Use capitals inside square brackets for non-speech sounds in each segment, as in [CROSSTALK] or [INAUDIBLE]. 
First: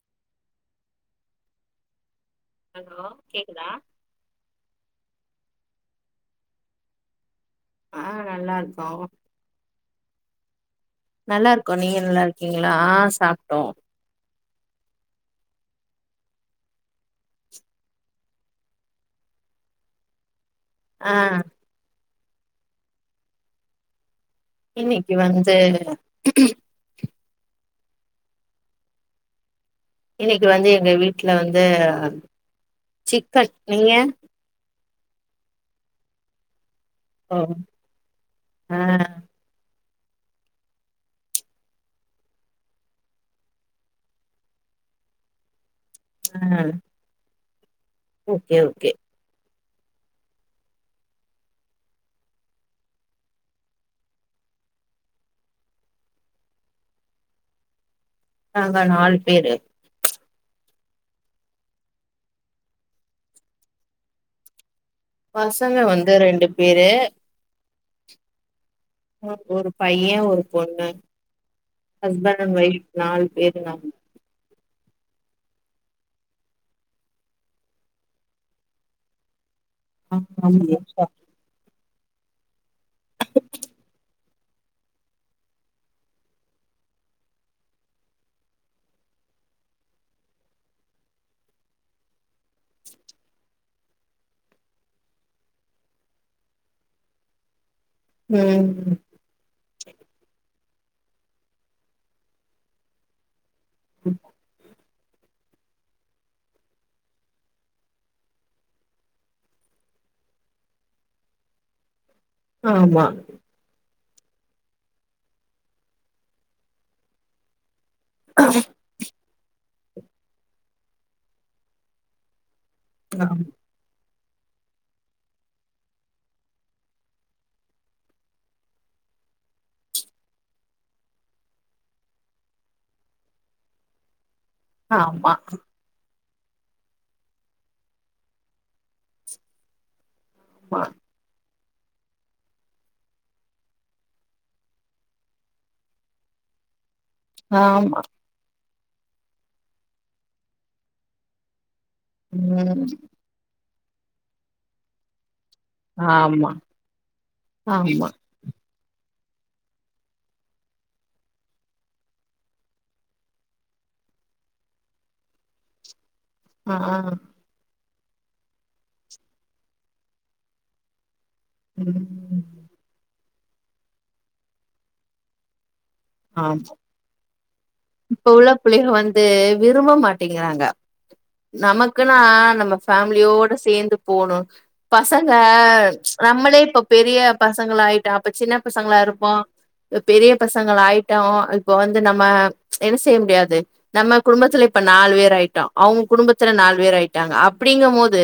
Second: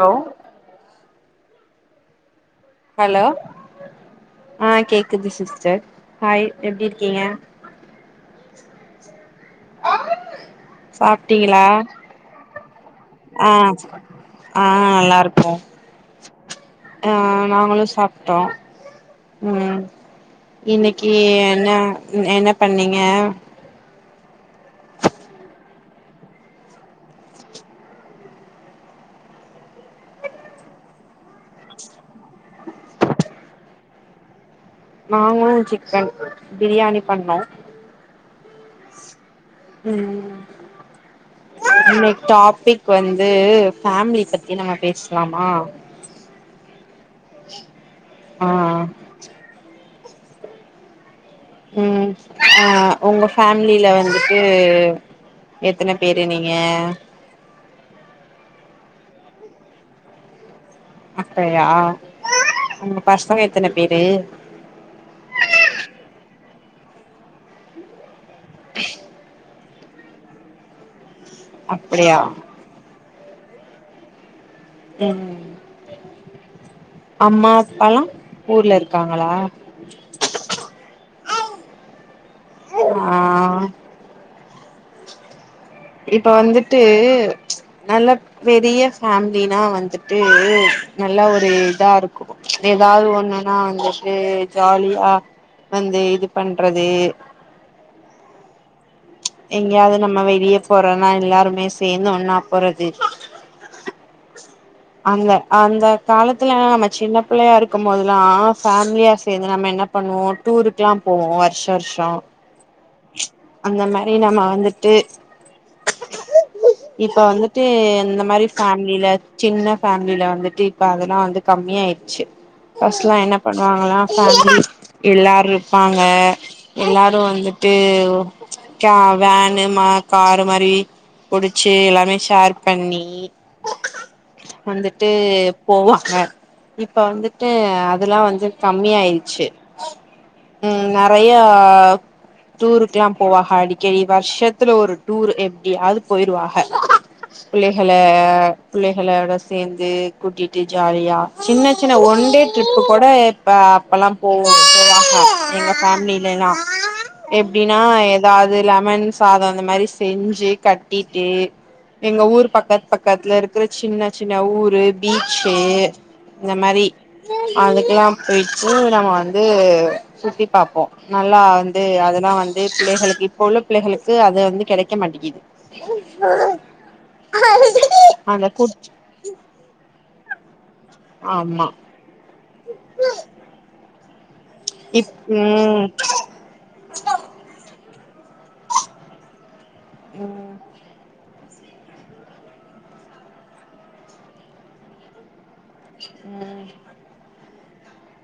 hello hello கேக்குதா ஆ கேக்குது சிஸ்டர் ஹாய் எப்டி இருக்கீங்க ஆ நல்லாருக்கோ நல்லா சாப்ட்டீங்களா இருக்கோ நீங்க நல்லா இருக்கீங்ளா ஆ ஆ சாப்ட்டோ ஆ நல்லா இருக்கோ ஆ நாங்களு சாப்ட்டோ மம் இன்னைக்கி ஆ என்ன என்ன பண்ணீங்க இன்னைக்கி வந்து இன்னைக்கி வந்து எங்க வீட்ல வந்து சிக்கன் நீங்க நாங்களு சிக்கன் பிரியாணி பண்ணோ ஓ ஆ ம் இன்னைக் டாபிக் வந்து ஃபேமிலி பத்தி நம்ம பேசலாமா ம் ஆ ஓகே ஓகே ம் ஆ உங்க ஃபேமிலில வந்துட்டு எத்தன பேரு நீங்க நாங்க நாலு பேரு அப்பயா உங்க பசங்க எத்தன பேரு பசங்க வந்து ரெண்டு பேரு ஒரு பைய ஒரு பொண்ணு அப்படியா ஹஸ்பண்ட் அண்ட் ஒய்ஃப் நாலு பேரு நாங்க ம் அம்மா அப்பல்லா ஊர்ல இருக்காங்ளா ஆ ஆமாய்யா ஷா ஆ இப்ப வந்துட்டு நல்ல பெரிய ஃபேமிலினா வந்துட்டு நல்ல ஒரு இதாருக்கு ஏதாவது ஒண்ணுன்னா வந்துட்டு ஜாலியா வந்து இது பண்றது ம்ம் எங்கயாவது நம்ம வெளிய போறோன்னா எல்லாருமே சேந்து ஒண்ணா போறது ம் அந்த அந்த காலத்துலல்லா நம்ம சின்ன பிள்ளையா இருக்கு போததெல்லா ஃபேமிலியா சேந்து நம்ம என்ன பண்ணுவோ டூருக்கெல்லா போவோ வர்ஷ வர்ஷோ ஆமா அந்த மாரி நம்ம வந்துட்டு இப்ப வந்துட்டு இந்த மாதிரி ஃபேமிலில சின்ன ஃபேமிலில வந்துட்டு இப்ப அதெல்லா வந்து கம்மிய ஆயிடுச்சு ஃபஸ்ட்லா என்ன பண்ணுவாங்ளா எல்லாரு இருப்பாங்க எல்லாரு வந்து இது நா வேனு மா காரு மாரி புடிச்சு எல்லாமே ஷேர் பண்ணி வந்துட்டு ஆமா போவாங்க இப்ப வந்துட்டு அதெல்லா வந்து கம்மியாருச்சு ஆமா ம் நெறைய டூருக்ல்லா போவாக அடிக்கடி வர்ஷத்துல ஒரு டூர் எப்டியாவது போயிருவாக ஆமா பிள்ளைகள ஆமா பிள்ளைகளோட சேர்ந்து கூட்டிட்டு ஜாலியா சின்ன சின்ன ஒன்டே ட்ரிப் ம் கூட இப்ப அப்பல்லா போவோ போவாக எங்க ஆமா ஃபேமிலிலலா எப்டினா ஆமா ஏதாது லெமன் சாதோ அந்த மாரி செஞ்சி கட்டிட்டு எங்க ஊர் பக்கத் பக்கத்துல இருக்ற சின்ன சின்ன ஊரு பீச்சே இந்த மாரி ஆ அதுக்கெல்லா பேயிச்சி நாங்க வந்து சுத்தி பாப்போ நல்லா வந் து அதெல்லா ம் வந்து பிள்ளைகளுக்கு இப்போ உள்ள பிள்ளைகளுக்கு அத வந்து கிடைக்க மாட்டேங்கிது ஆமா இப்ப அந்த உள்ள கூட் புள்ளைகள் வந்து விரும்ப மாட்டேங்கிறாங்க ஆமா நமக்கு க்குன்னா நம்ம ஃபேமிலியோட சேந்து போணு இப் பசங்க ம் நம்மளே இப்ப பெரிய பசங்களா ஆயிட்டோ அப்ப சின்ன பசங்களா இருப்போ பெரிய ம் பசங்கள் ஆயிட்டோ இப்ப வந்து நம்ம என்ன செய்ய முடியாது நம்ம குடும்பத்ல இப்ப நாலு பேர் ஆயிட்டோ அவங்க குடும்பத்துல ம் நாலு பேர் ஆயிட்டோ அவுங் குடும்பத்தில நாலு பேர் அப்டிங்கும் போது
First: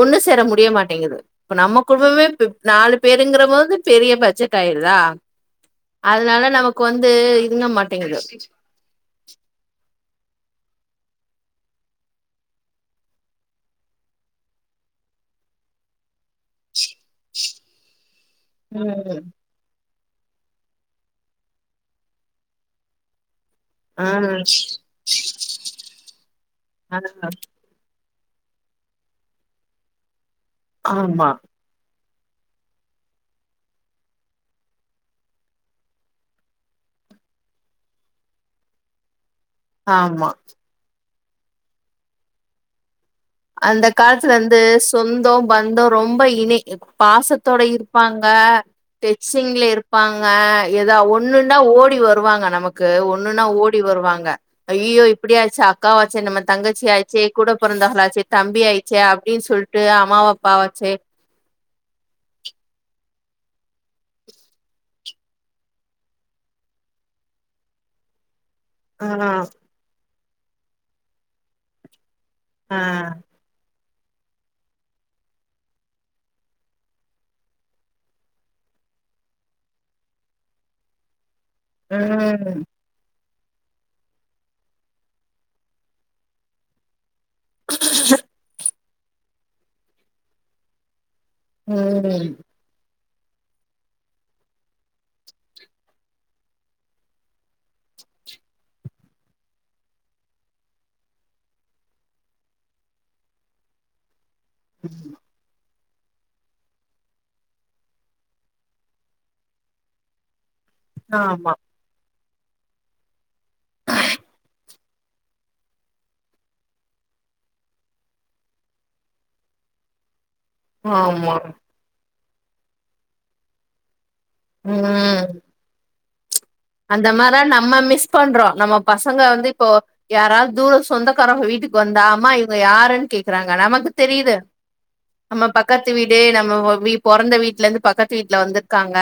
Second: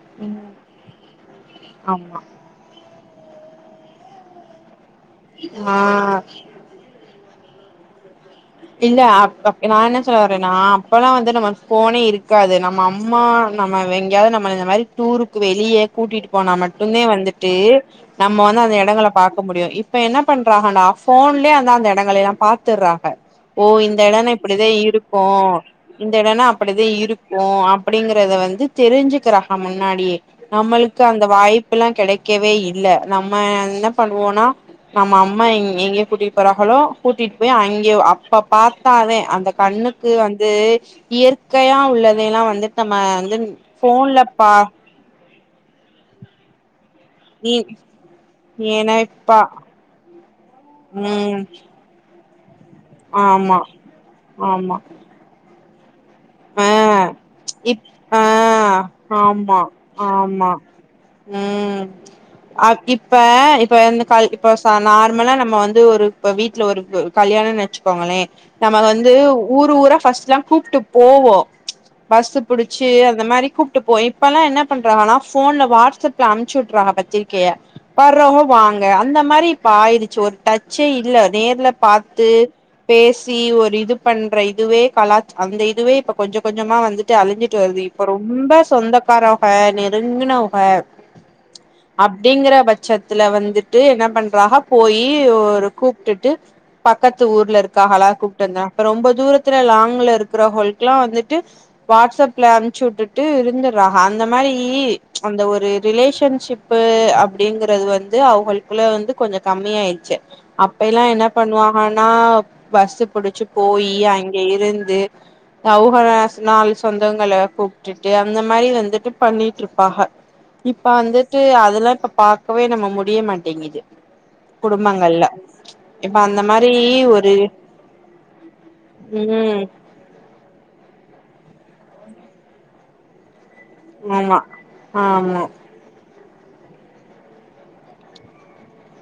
ஒன்னு சேர ம் முடிய மாட்டேங்குது இப்ப நம்ம ஆமா குடும்பமே பெ நாலு பேருங்கற போது பெரிய பட்ஜெட் ஆயிருதா ஆ அதனால நமக் கு வந்து இதுங்க மாட்டேங்கு இல்ல அப்பப் நா என்ன சொல்ல வரேனா அப்போல்லாம் வந்து நம்ம அப்பேலா வந்து போனே இருக்காது நம்ம அம்மா நம்ம எங்கேயாவது நம்ம இந்த மாரி டூருக்கு வெளியே கூட்டிட்டு போனா மட்டுத வந்துட்டது நம்ம வந்து அந்த இடங்களை ம் பாக்க முடியும் இப் இப்ப என்ன பண்றாகனா போன்லயே அந்தாந்த எடங்கள்லெல்லா பாத்துறாங்க ஓ இந்த ஆ எடன்னா இப்டிதா இருக்கு இந்த எடன்னா அப்டிதா ஆ இருக்கு அப் அப்டிங்கிறத வந்து தெரிஞ்சிக்கிறாங்க முன்னாடியே நம்ளுக்கு அந்த ஆமா வாய்ப்பு புல்லா கெடைக்கவே இல்ல நம்ம என்ன பண்ணுவோம்னா நம்ம அம்மா எங் எங்க கூட்டிட்டு போறாகளோ கூட்டிட்டு பேய் அங்கேயே அப் அப்ப பாத்தாதே அந்த கண்ணுக்கு ஆமா வந்து இயற் கையா உள்ளதெல்லா வந்துட்டு நம்ம வந்துன் அந்த காலத்துல வந்து சொந்தோ பந்தோ ரொம்ப இணை நீ பாசத்தோட இருப்பாங்க ஏனப்பா டெச்சிங்ல இருப்பாங்க ஏதா ம் ஒன்னுன்னா ஓடி வருவாங்க நமக் கு ஒன்னுன்னா ஆமா ஓடி வருவாங்க ஆமா ஐயயோ இப்டியாச்சா அக்காவாச்சே நம்ம ஆ தங்கச்சியாச்சே கூட இப் ஆ பிறந்தகளாச்சே தம்பி ஆயிச்சே அப்டின்னு ஆமா சொல்லிட்டு அம்மாவ ஆமா அப்பாவாச்சே ம் அப் இப்ப இப்ப வந்து க இப்ப நார்மலா நம்ம வந்து ஒரு இப்ப வீட்டுல ஒரு க கல்யாணோ வச்சிக்கோங்களே நம்ம ஆ வந்து ஊரு ஊரா ஃபஸ்ட்ல்லா கூப்ட்டு போவோ பஸ்ஸு ஆ பிடிச்சு அந்த மாரி கூப் ட்டு போய் இப்பெல்லா என்னா பண்றாங்கன்னா போன்ல வாட்ஸ்அப்ல அமுச்சு வுட்றாங்க பத்திரிகிய வர்றவங்க வாங்க அந்த மாரி இப்ப ஆயிடுச்சி ஒரு டச்சே இல்ல நேர்லப் பாத்து ம் பேசி ஒரு இது பண்ற இதுவே கலா அந்த இது இதுவே இப்ப கொஞ்ச கொஞ்சமா வந்துட்டு அழிஞ்சிட்டு வருது இப்ப ரொம்ப சொந்தக் காரவக நெருங்குனவக ம் அப்டிங்கற பச் சத்துல வந்துட்டு என்ன பண்றாக போயி ஒரு கூப்ட்டுட்டு பக்கத்து ஊர்ல இருக்காகளா கூப்ட்டு வந்த அப்ரோ ரொம்ப தூரத்துல லாங்ல இருக் குவகளுக்லா வந்துட்டு வாட்ஸ்அப்ல அனுச்சு விட்டுட்டு இருந்துறாக அந்த மாரி ரி அந்த ஒரு ரிலேஷன்ஷிப்பு அப்டிங்கறது வந்து அவங்களுக்குள்ள வந்து கொஞ்சொ கம்மியாயிடுச்சு அப்பைல்லா என்ன ஆமா பண்ணுவாகன்னா பஸ்ஸு புடிச்சு போயி அங்க இருந்து அவுகளா நாலு சொந்தங்கள கூப்ட்டுட்டு அந்த மாரி வந்துட்டு பண்ணிட்டுருப்பாக இப்ப ஆமா வந்துட்டு அதுல்லா இப்ப பாக்கவே நம்ம முடிய மாட்டேங்குது குடும்பங்கள்ல ம் இப்ப அந்த மாரி அந்த ஒரு மாரா நம்ம மிஸ் பண்றோ நம்ம பசங்க வந்து ம் இப்போ யாராது தூர சொந்தக்காரவங்க வீட்டுக்கு வந்தா அம்மா இவங்க யாருன்னு கேக்குறாங்க நமக் தெரியுது ஆமா ஆமா நம்ம பக் க்கத்து வீடு நம்ம வ வி பொறந்த வீட்லருந்து பக்கத்து வீட்ல வந்துருக்காங்க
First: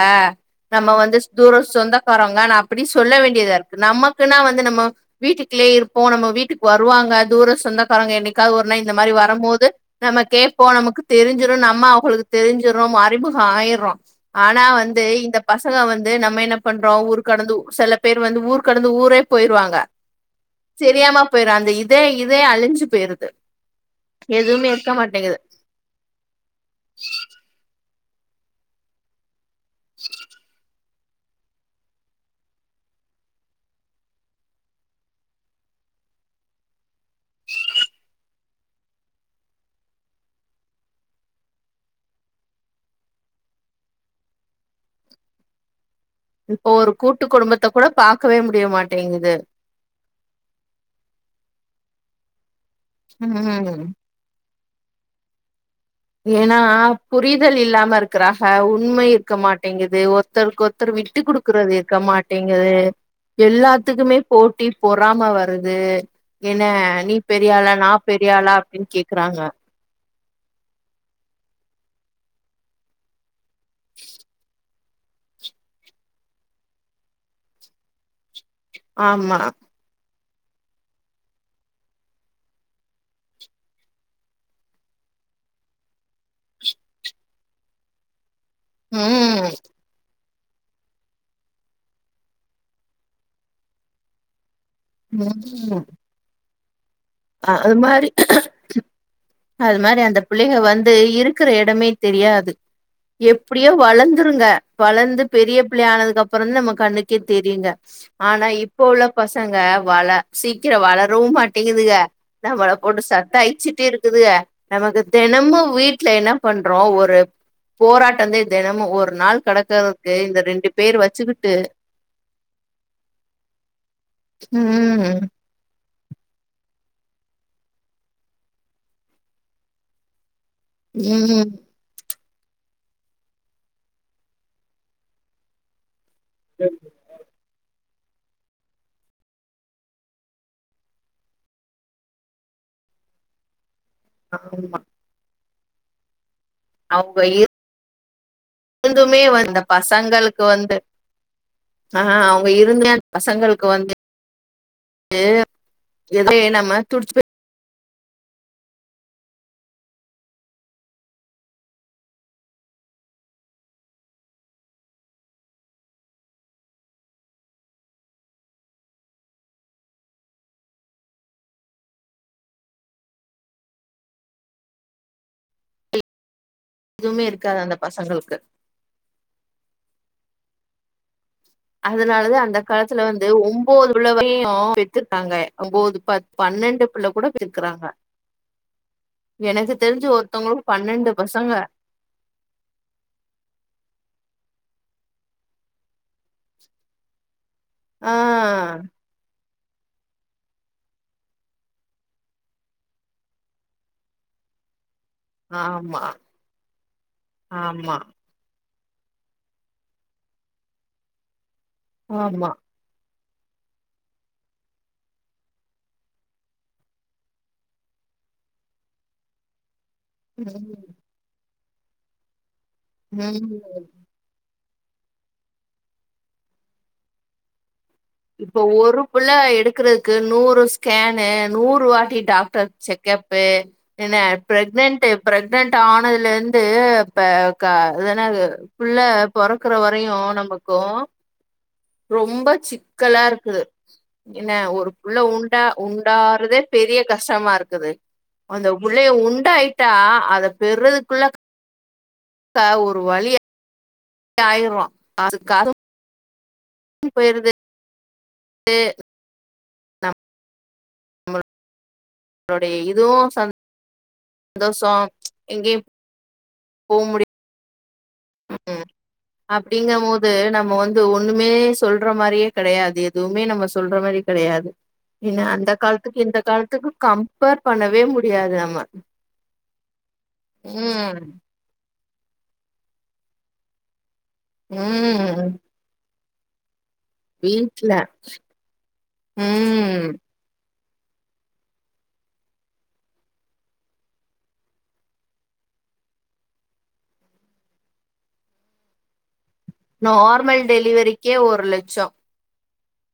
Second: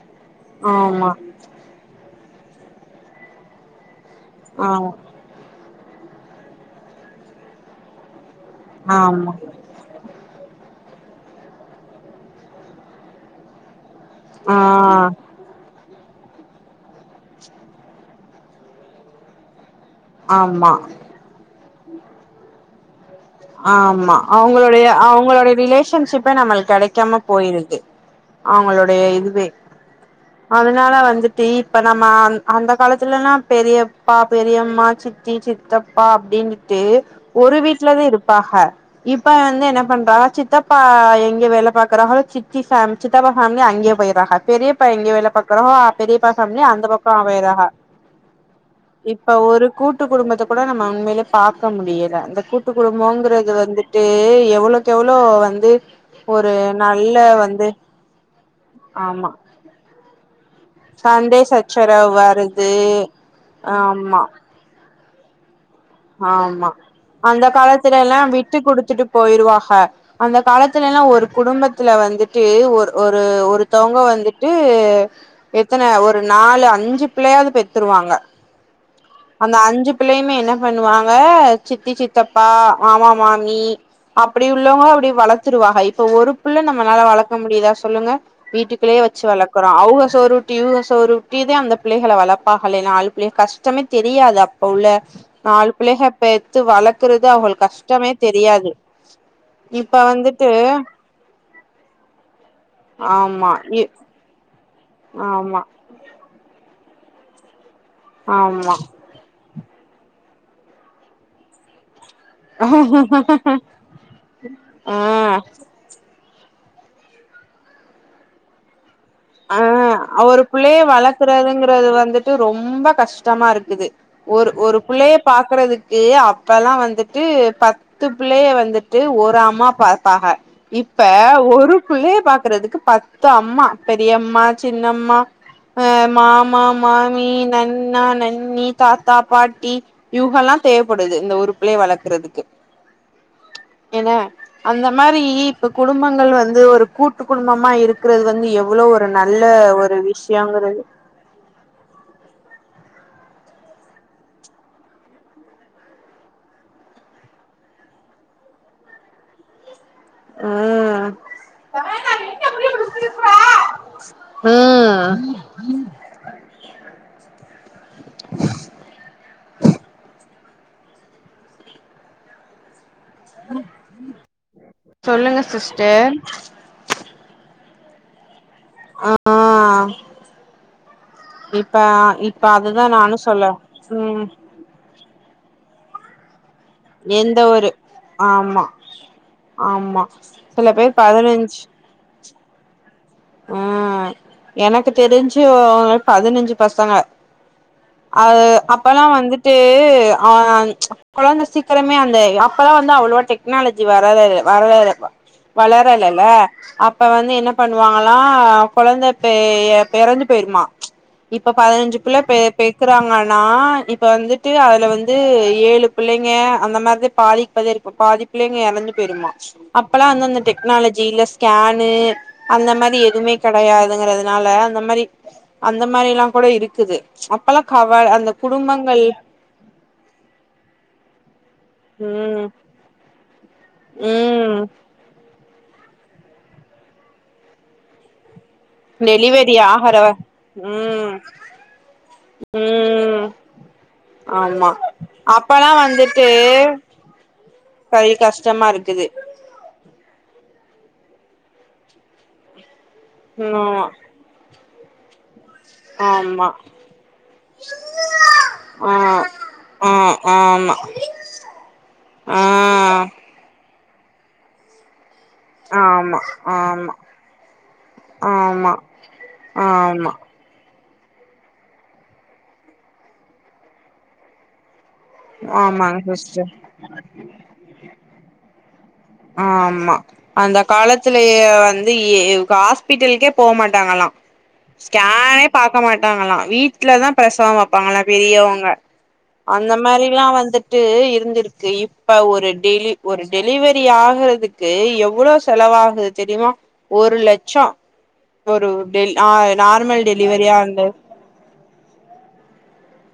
நம்ம ஆமா வந்து தூரோ சொந்தக்காரங்க நா அப்டி சொல்ல வேண்டியதா இருக்கு நமக்குன்னா வந்து நம்ம ஆமா வீட்டுக்ளே இருப்போ நம்ம வீட்டுக்கு வருவாங்க தூர சொந்தக்காரங்க என்னைக்காது ஒருநா இந்த மாரி ஆமா வரம்போது நமக்கே இப்ப நமக்கு தெரிஞ்சுரு நம்ம அவகளுக்கு தெரிஞ்சுர்றோ நம்மோ அறிமுகோ ஆயட்றோ ஆ ஆனா வந் து இந்த பசங்க வந்து நம்ம என்ன பண்றோ ஊருக் கடந்து செல பேர் வந்து ஊர் கடந்து ஊரே போயிருவாங்க ஆமா செரியாம பேய்ரு அந்த இதே இதே அழிஞ்சு பெயிரு ஆமா அவங்களுடைய அவங்களுடைய ரிலேஷன்ஷிப்பே நம்மளுக் கெடைக்காம போயிருது அவங்களுடைய இதுவே அத னால வந்துட்டு இப்ப நம்ம அந் அந்த காலத்துலலா பெரியப்பா பெரியம்மா சித் தி சித்தப்பா அப்டின்ட்டு ஒரு வீட்லதே இருப்பாக இப்ப வந்து என்ன பண்றாக சித்தப்பா எங்க வேல பாக்குறாகளோ சித்தி ஃபேம் சித்தப்பா ஃபேமிலி அங்கே போயிறாக பெரியப்பா எங்கே வேல பாக்றோக பெரியப்பா ஃபேமிலி இப்போ அந்த ஒரு பக்கோ கூட்டு போயறாக குடும்பத்த கூட பாக்கவே முடிய மாட்டேங்குது இப்ப ஒரு கூட் ட்டு குடும்பத்த கூட நம்ம உண்மையில பாக்க முடியல இந்த கூட்டு குடும்பங்குறது ம் வந்துட்டு எவ்ளோக் கெவ்ளோ வந்து ஒரு ஏனா நல்ல புரிதல் வந்து இல்லாம இருக்குறாக உண்ம ஆமா இருக்க மாட்டீங்குது ஒருத்தருக்கொரு த்தரு விட்டு சண்டே குடுக்கறது இருக்க சச்சரவு வருது மாட்டேங்குது எல்லாத்துக்குமே ஆமா போட் ட்டி பொறாம வருது என்ன ஆமா நீ அந்த பெரியாளா நா காலத்துலல்லா பெரியாளா விட்டு அப்டின்னு குடுத்துட்டு கேக்குறாங்க போயிருவாக அந்த காலத்துலல்லா ஒரு குடும்பத்துல வந்துட்டு ஒரு ஒரு ஒரு த்தவங்க வந்துட்டு எத்தன ஒரு நாலு அஞ்சு பிள்ளயாது பெத்துருவாங்க ஆமா அந்த அஞ்சு பிள்ளயுமே என்னப் பண்ணுவாங்க சித்தி சித்தப்பா மாமா மாமி அப்டி உள்ளவுங்க அப்டி வளத்துருவாக இப்போ ஒரு புள்ள நம்மளால வளக்க முடியுதா சொல்லுங்க வீட்டுக்குள்ளே வச்சு ம் வளக்காறோ அவுக சோறு ஊட் டி இவுக சோறுட்டிதா அந்த பிள்ளைகள வளர்ப்பாகலே நாளு பிள்ள கஷ்டமே தெரியாது அப்ப உள்ள நாலு ம் பிள்ளைக பெத்து வளக்குறது அவுகளுக் அது மாரி கஷ்டமே தெரியாது அது இப்ப மாரி அந்த வந்துட்டு பிள்ளைக வந்து இருக்குற எடமே தெரியாது ஆமா எப்டியோ இ வளந் துருங்க வளந்து பெரிய ஆமா பிள்ளை ஆனதுக்கு அப்பறந்தா நம்ம கண்ணுக்கே தெரியுங்க ஆனா ஆமா இப்ப உள்ள பசங்க வள சீக்கரோ வளரவு மாட்டேகுதுங்க நம்மள போட்டு சத்தாயிச்சுட்டே இருக்குதுக நமக்கு ஆ தெனமு வீட்ல எனப் பண்றோ ஒரு போராட்டந்தே தெனமு ஒரு நாள் அ கடக்கறதுக்கு அ இந்த ஒரு ரெண்டு புள்ளைய பேர் வச்சுக்கிட்டு வளக்குறதுங்குறது வந்துட்டு ரொம்ப கஷ்டமா இருக்குது ஒரு ஒரு புள்ளய ம் பாக்குறதுக்கு அப்பெல்லா வந்துட்டு பத் துப் புள்ளைய வந்துட்டு ஒரு அம்மா பாத்தாக இப்ப ம் ஒரு புள்ளய பாக்குறதுக்கு பத்து அம்மா பெரியம்மா சின்னம்மா அ மாமா மா நி நன்னா நன்னி தாத்தா பாட்டி இவுகல்லா தேவப்படுது இந்த ஒருப்புள்ளய வளக்கறதுக்கு என்ன ஆமா அந்த மாரி இப்ப குடும்பங்கள் வந்து ஒரு அவங்க கூட்டு குடும்பமா இருக்குறது வந்து எவ் எவ்ளோ ஒரு இருந்துமே நல்ல அந்த ஒரு பசங்களுக்கு வந்து விஷயங்கறது ஆ அவுங்க இருந்தா அ பசங்களுக் வந்து இது இதே நம்ம துடிச்சி போ ஆ ஆ சொல்லுங்க சிஸ்டர் எதுமே இருக்காது அந்த பசங்களுக்கு ஆ இப் அதனாலதா அந்த காலத்துல வந்து ஓம்போது ம் புள்ளைகளையு பெத் த்துர்காங்க ஒம்போது பத் பன்னெண்டு புள்ள கூட எந்த ஒரு பெக்குறாங்க ஆமா எனக்கு ஆமா தெரிஞ்சி ஒருத்தவுங்களுக்கு சில பேர் பன்னெண்டு பசங்க பதினஞ்சு ம் எனக்கு தெரிஞ்சி அவுங்களுக் பதினஞ்சி பசங்க ஆ அது அப்பல்லா வந்துட்டு ஆ கோழந்த சீக்கிரமே அந்த அப்பல்லா வந்து அவ்ளோவா டெக்னாலஜி வரவேல்ல வரவேல்ல ஆமா வளரலல்ல அப்ப வந்து என்ன பண்ணு ஆமா ஆ கொழந்த பெ எறந்து பேயிருமா இப்போ பதினஞ்சி புள்ள பெ ஆமா பெத் க்குறாங்கனானா இப்ப வந்துட்டு அதுல வந்து ஏழு பிள்ளைங்க அந்த மாரிதா பாதிக்கு பாதியா இரு அப்ப பாதி பிள்ளைங்க எறந்து போய்ருமா அப்பெல்லா வந்து அந்த ம் டெக்னாலஜி இல்ல ஸ்கேனு அந்த மாதி அப்டி எதுவுமே ம் கெடையாதுங்கிறதுனால அந்த மாரி அந்த மாரில்லா கூட இருக்குது அப்பல்லா கவல் அந்த குடும்பங்கள் த எடுக்கறதுக்கு நூறு ஸ்கேனு நூறு வாட்டி ம் டாக்டர் செக்கப்பு என்ன ம் ப்ரெக்னன்ட் ப்ரெக்னன்ட் ஆனதுல இருந்து இப்ப க அது என்னாது புள்ள டெலிவரி பொறக்குற ஆகற வரையு நமக்கு ம் ரொம்ப சிக் க்கலா ம் இருக்குது என்ன ஆமா ஒரு புள்ள உண்டா அப்பல்லா வந்துட்டு உண்டாருதே பெரிய கஷ்டமா இருக்குது கை கஷ்டமா அந்த இருக்குது புள்ளைய உண்டாயிட்டா அத பெறதுக்குள்ள க ஒரு வழியா ம் ஆமா ஆயிருவோ அதுக்காக ஆமா உயிர் போயிருது து ஆ ஆ நம் ஆமா ஆ உங்ளோடைய இதுவு சந் சந்தோஷோ எங்கேயு ஆமா ஆமா போ முடிய ஆமா ஆமா ஆமா இது நம்ம வந் இது ஒன்னுமே சொல்ற மாரியே கெடையாது எதுவுமே நம்ம சொல்ற மாரி கெடையாது மின்ன அந்த ஆமாங்க காலத்துக்கு இந்த சிஸ்டர் காலத்துக்கு கம்பேர் பண்ணவே முடியாது நம்ம ஆமா அந்த ம் காலத்லயே வந் து ஹாஸ்பிட்டல்க்கே போ மாட்டாங்கலா ஸ்கேனே ம் பாக் பக்க மாட்டாங்களா வீட்லதா பிரசவோ வீட்ல பாப்பாங்களா பெரியவுங்க அந்த ம் மாரிலா வந்து ட்டு இருந்திருக்கு இப்ப ஒரு டெலி ஒரு டெலிவரி ஆகதுக்கு எவ்ளோ செலவாகுது தெரிமா ஒரு லட்சோ ஒரு டெல் ஆ நார்மல் டெலிவரியா நார்மல் வந்து டெலிவரிக்கே ஒரு லட்சோ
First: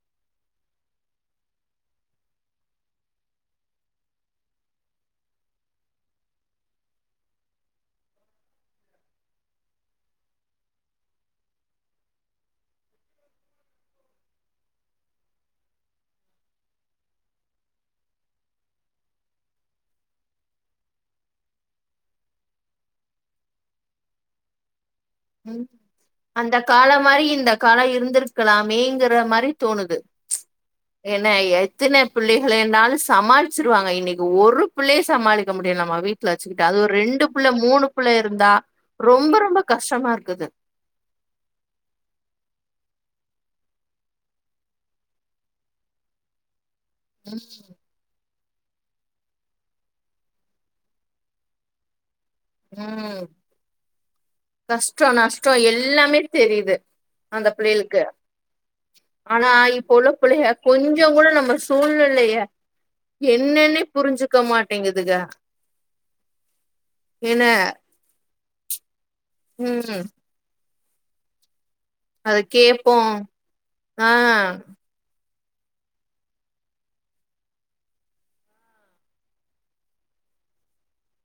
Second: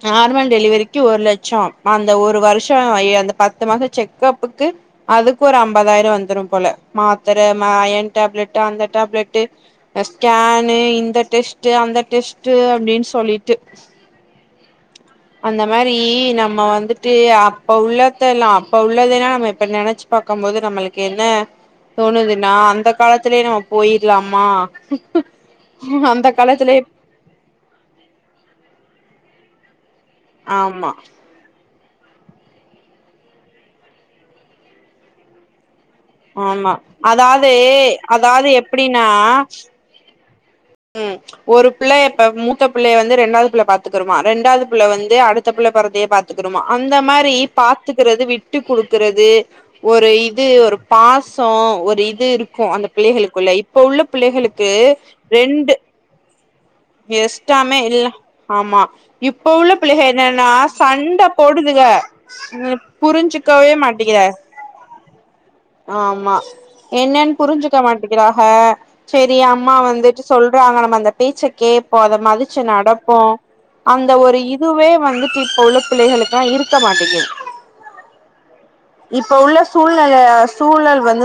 நார்மல் டெலிவரிக்கு ஒரு லட்சோ அந்த ஒரு வருஷோ அந்த பத்து மசோ செக்கப்புக்கு அதுக்கு ஓரு அம்பாதயிர வந்துரு போல மாத்தரை அயன் டேப்லெட் அந்த டேப்லெட்டு ஸ்கேனுு இந்த டெஸ்ட்டு அந்த டெஸ்ட்டு அப்டினு சொல்லிட்டு [INAUDIBLE] அந்த மாரி நம்ம வந்துட்டு அப்போ உள்ளத்தெல்லா அப்ப உள்ளதெல்லா நம்ம இப்ப நினச்சு பாக்கு போது நம்மளுக்கு என்ன தோணுதுனா நா அந்த காலத்லயே நம்ம போயிரலாமா ம் அந்த காலோ மாரி இந்த காலோ இருந்திருக்கலாமேங்கற மாரி தோணுது ஆமா ன எத்தன பிள்ளைகளனாலு சமாளிச்சிருவாங்க இன்னைக்கு ஒரு பிள்ளைய சமாளிக்க முடியலா நம்ம வீட் வச்சுக்கிட்டு ஆமா அது ஒரு ரெண்டு புள்ள அதாவது மூணு புள்ள அதாவது இருந்தா எப்டின்னா ரொம்ப ரொம்ப கஷ்டமா இருக்குது ம் ஒரு புள்ள இப்ப மூத்த புள்ளைய வந்து ரெண்டாவது புள்ள பாத்துக்கறமா ரெண்டாவது புள்ள வந்து அடுத்த புள்ள பறதையே பாத் பாத்தூக்குருமா அந்த மாரி பா த்துக்கிறது விட்டு குடுக்கறது ஒரு இது ஒரு பாசோ ஒரு இது இரு க்கு அந்த ம் புள்ளைகளுக்குள்ள இப்ப உள்ள புள்ளைகளுக்கு சோ எல்லாமே தெரியிது எஷ்டாமே இல்ல ஆமா ஆனா இப்ப உள்ள இப்போ புள்ளை பிள்ளைக என்னன்னா கொஞ்சோ சண்ட கூட நம்ம போடுதுங்க சூழ்நிலைய உ புரிஞ்சுக்கவே என்னன்னே மாட்டிக்கிற புரிஞ்சுக்க மாட்டேங்குதுக ஆமா என்னன்னு என்ன புரிஞ்சுக்க மாட்டிகிறாக செரி அம்மா ம் வந்து சொல்றாங்க நம்ம அந்த பேச்சு கே ப்போ அத மதிச்சி நடப்போ அந்த ஆ ஒரு இதுவே வந்துட்டு இப்ப உள்ள புள்ளைகளுக்கா இருக்க மாட்டீங்குது இப்ப உள்ள சூழ்நில சூழல் வந்து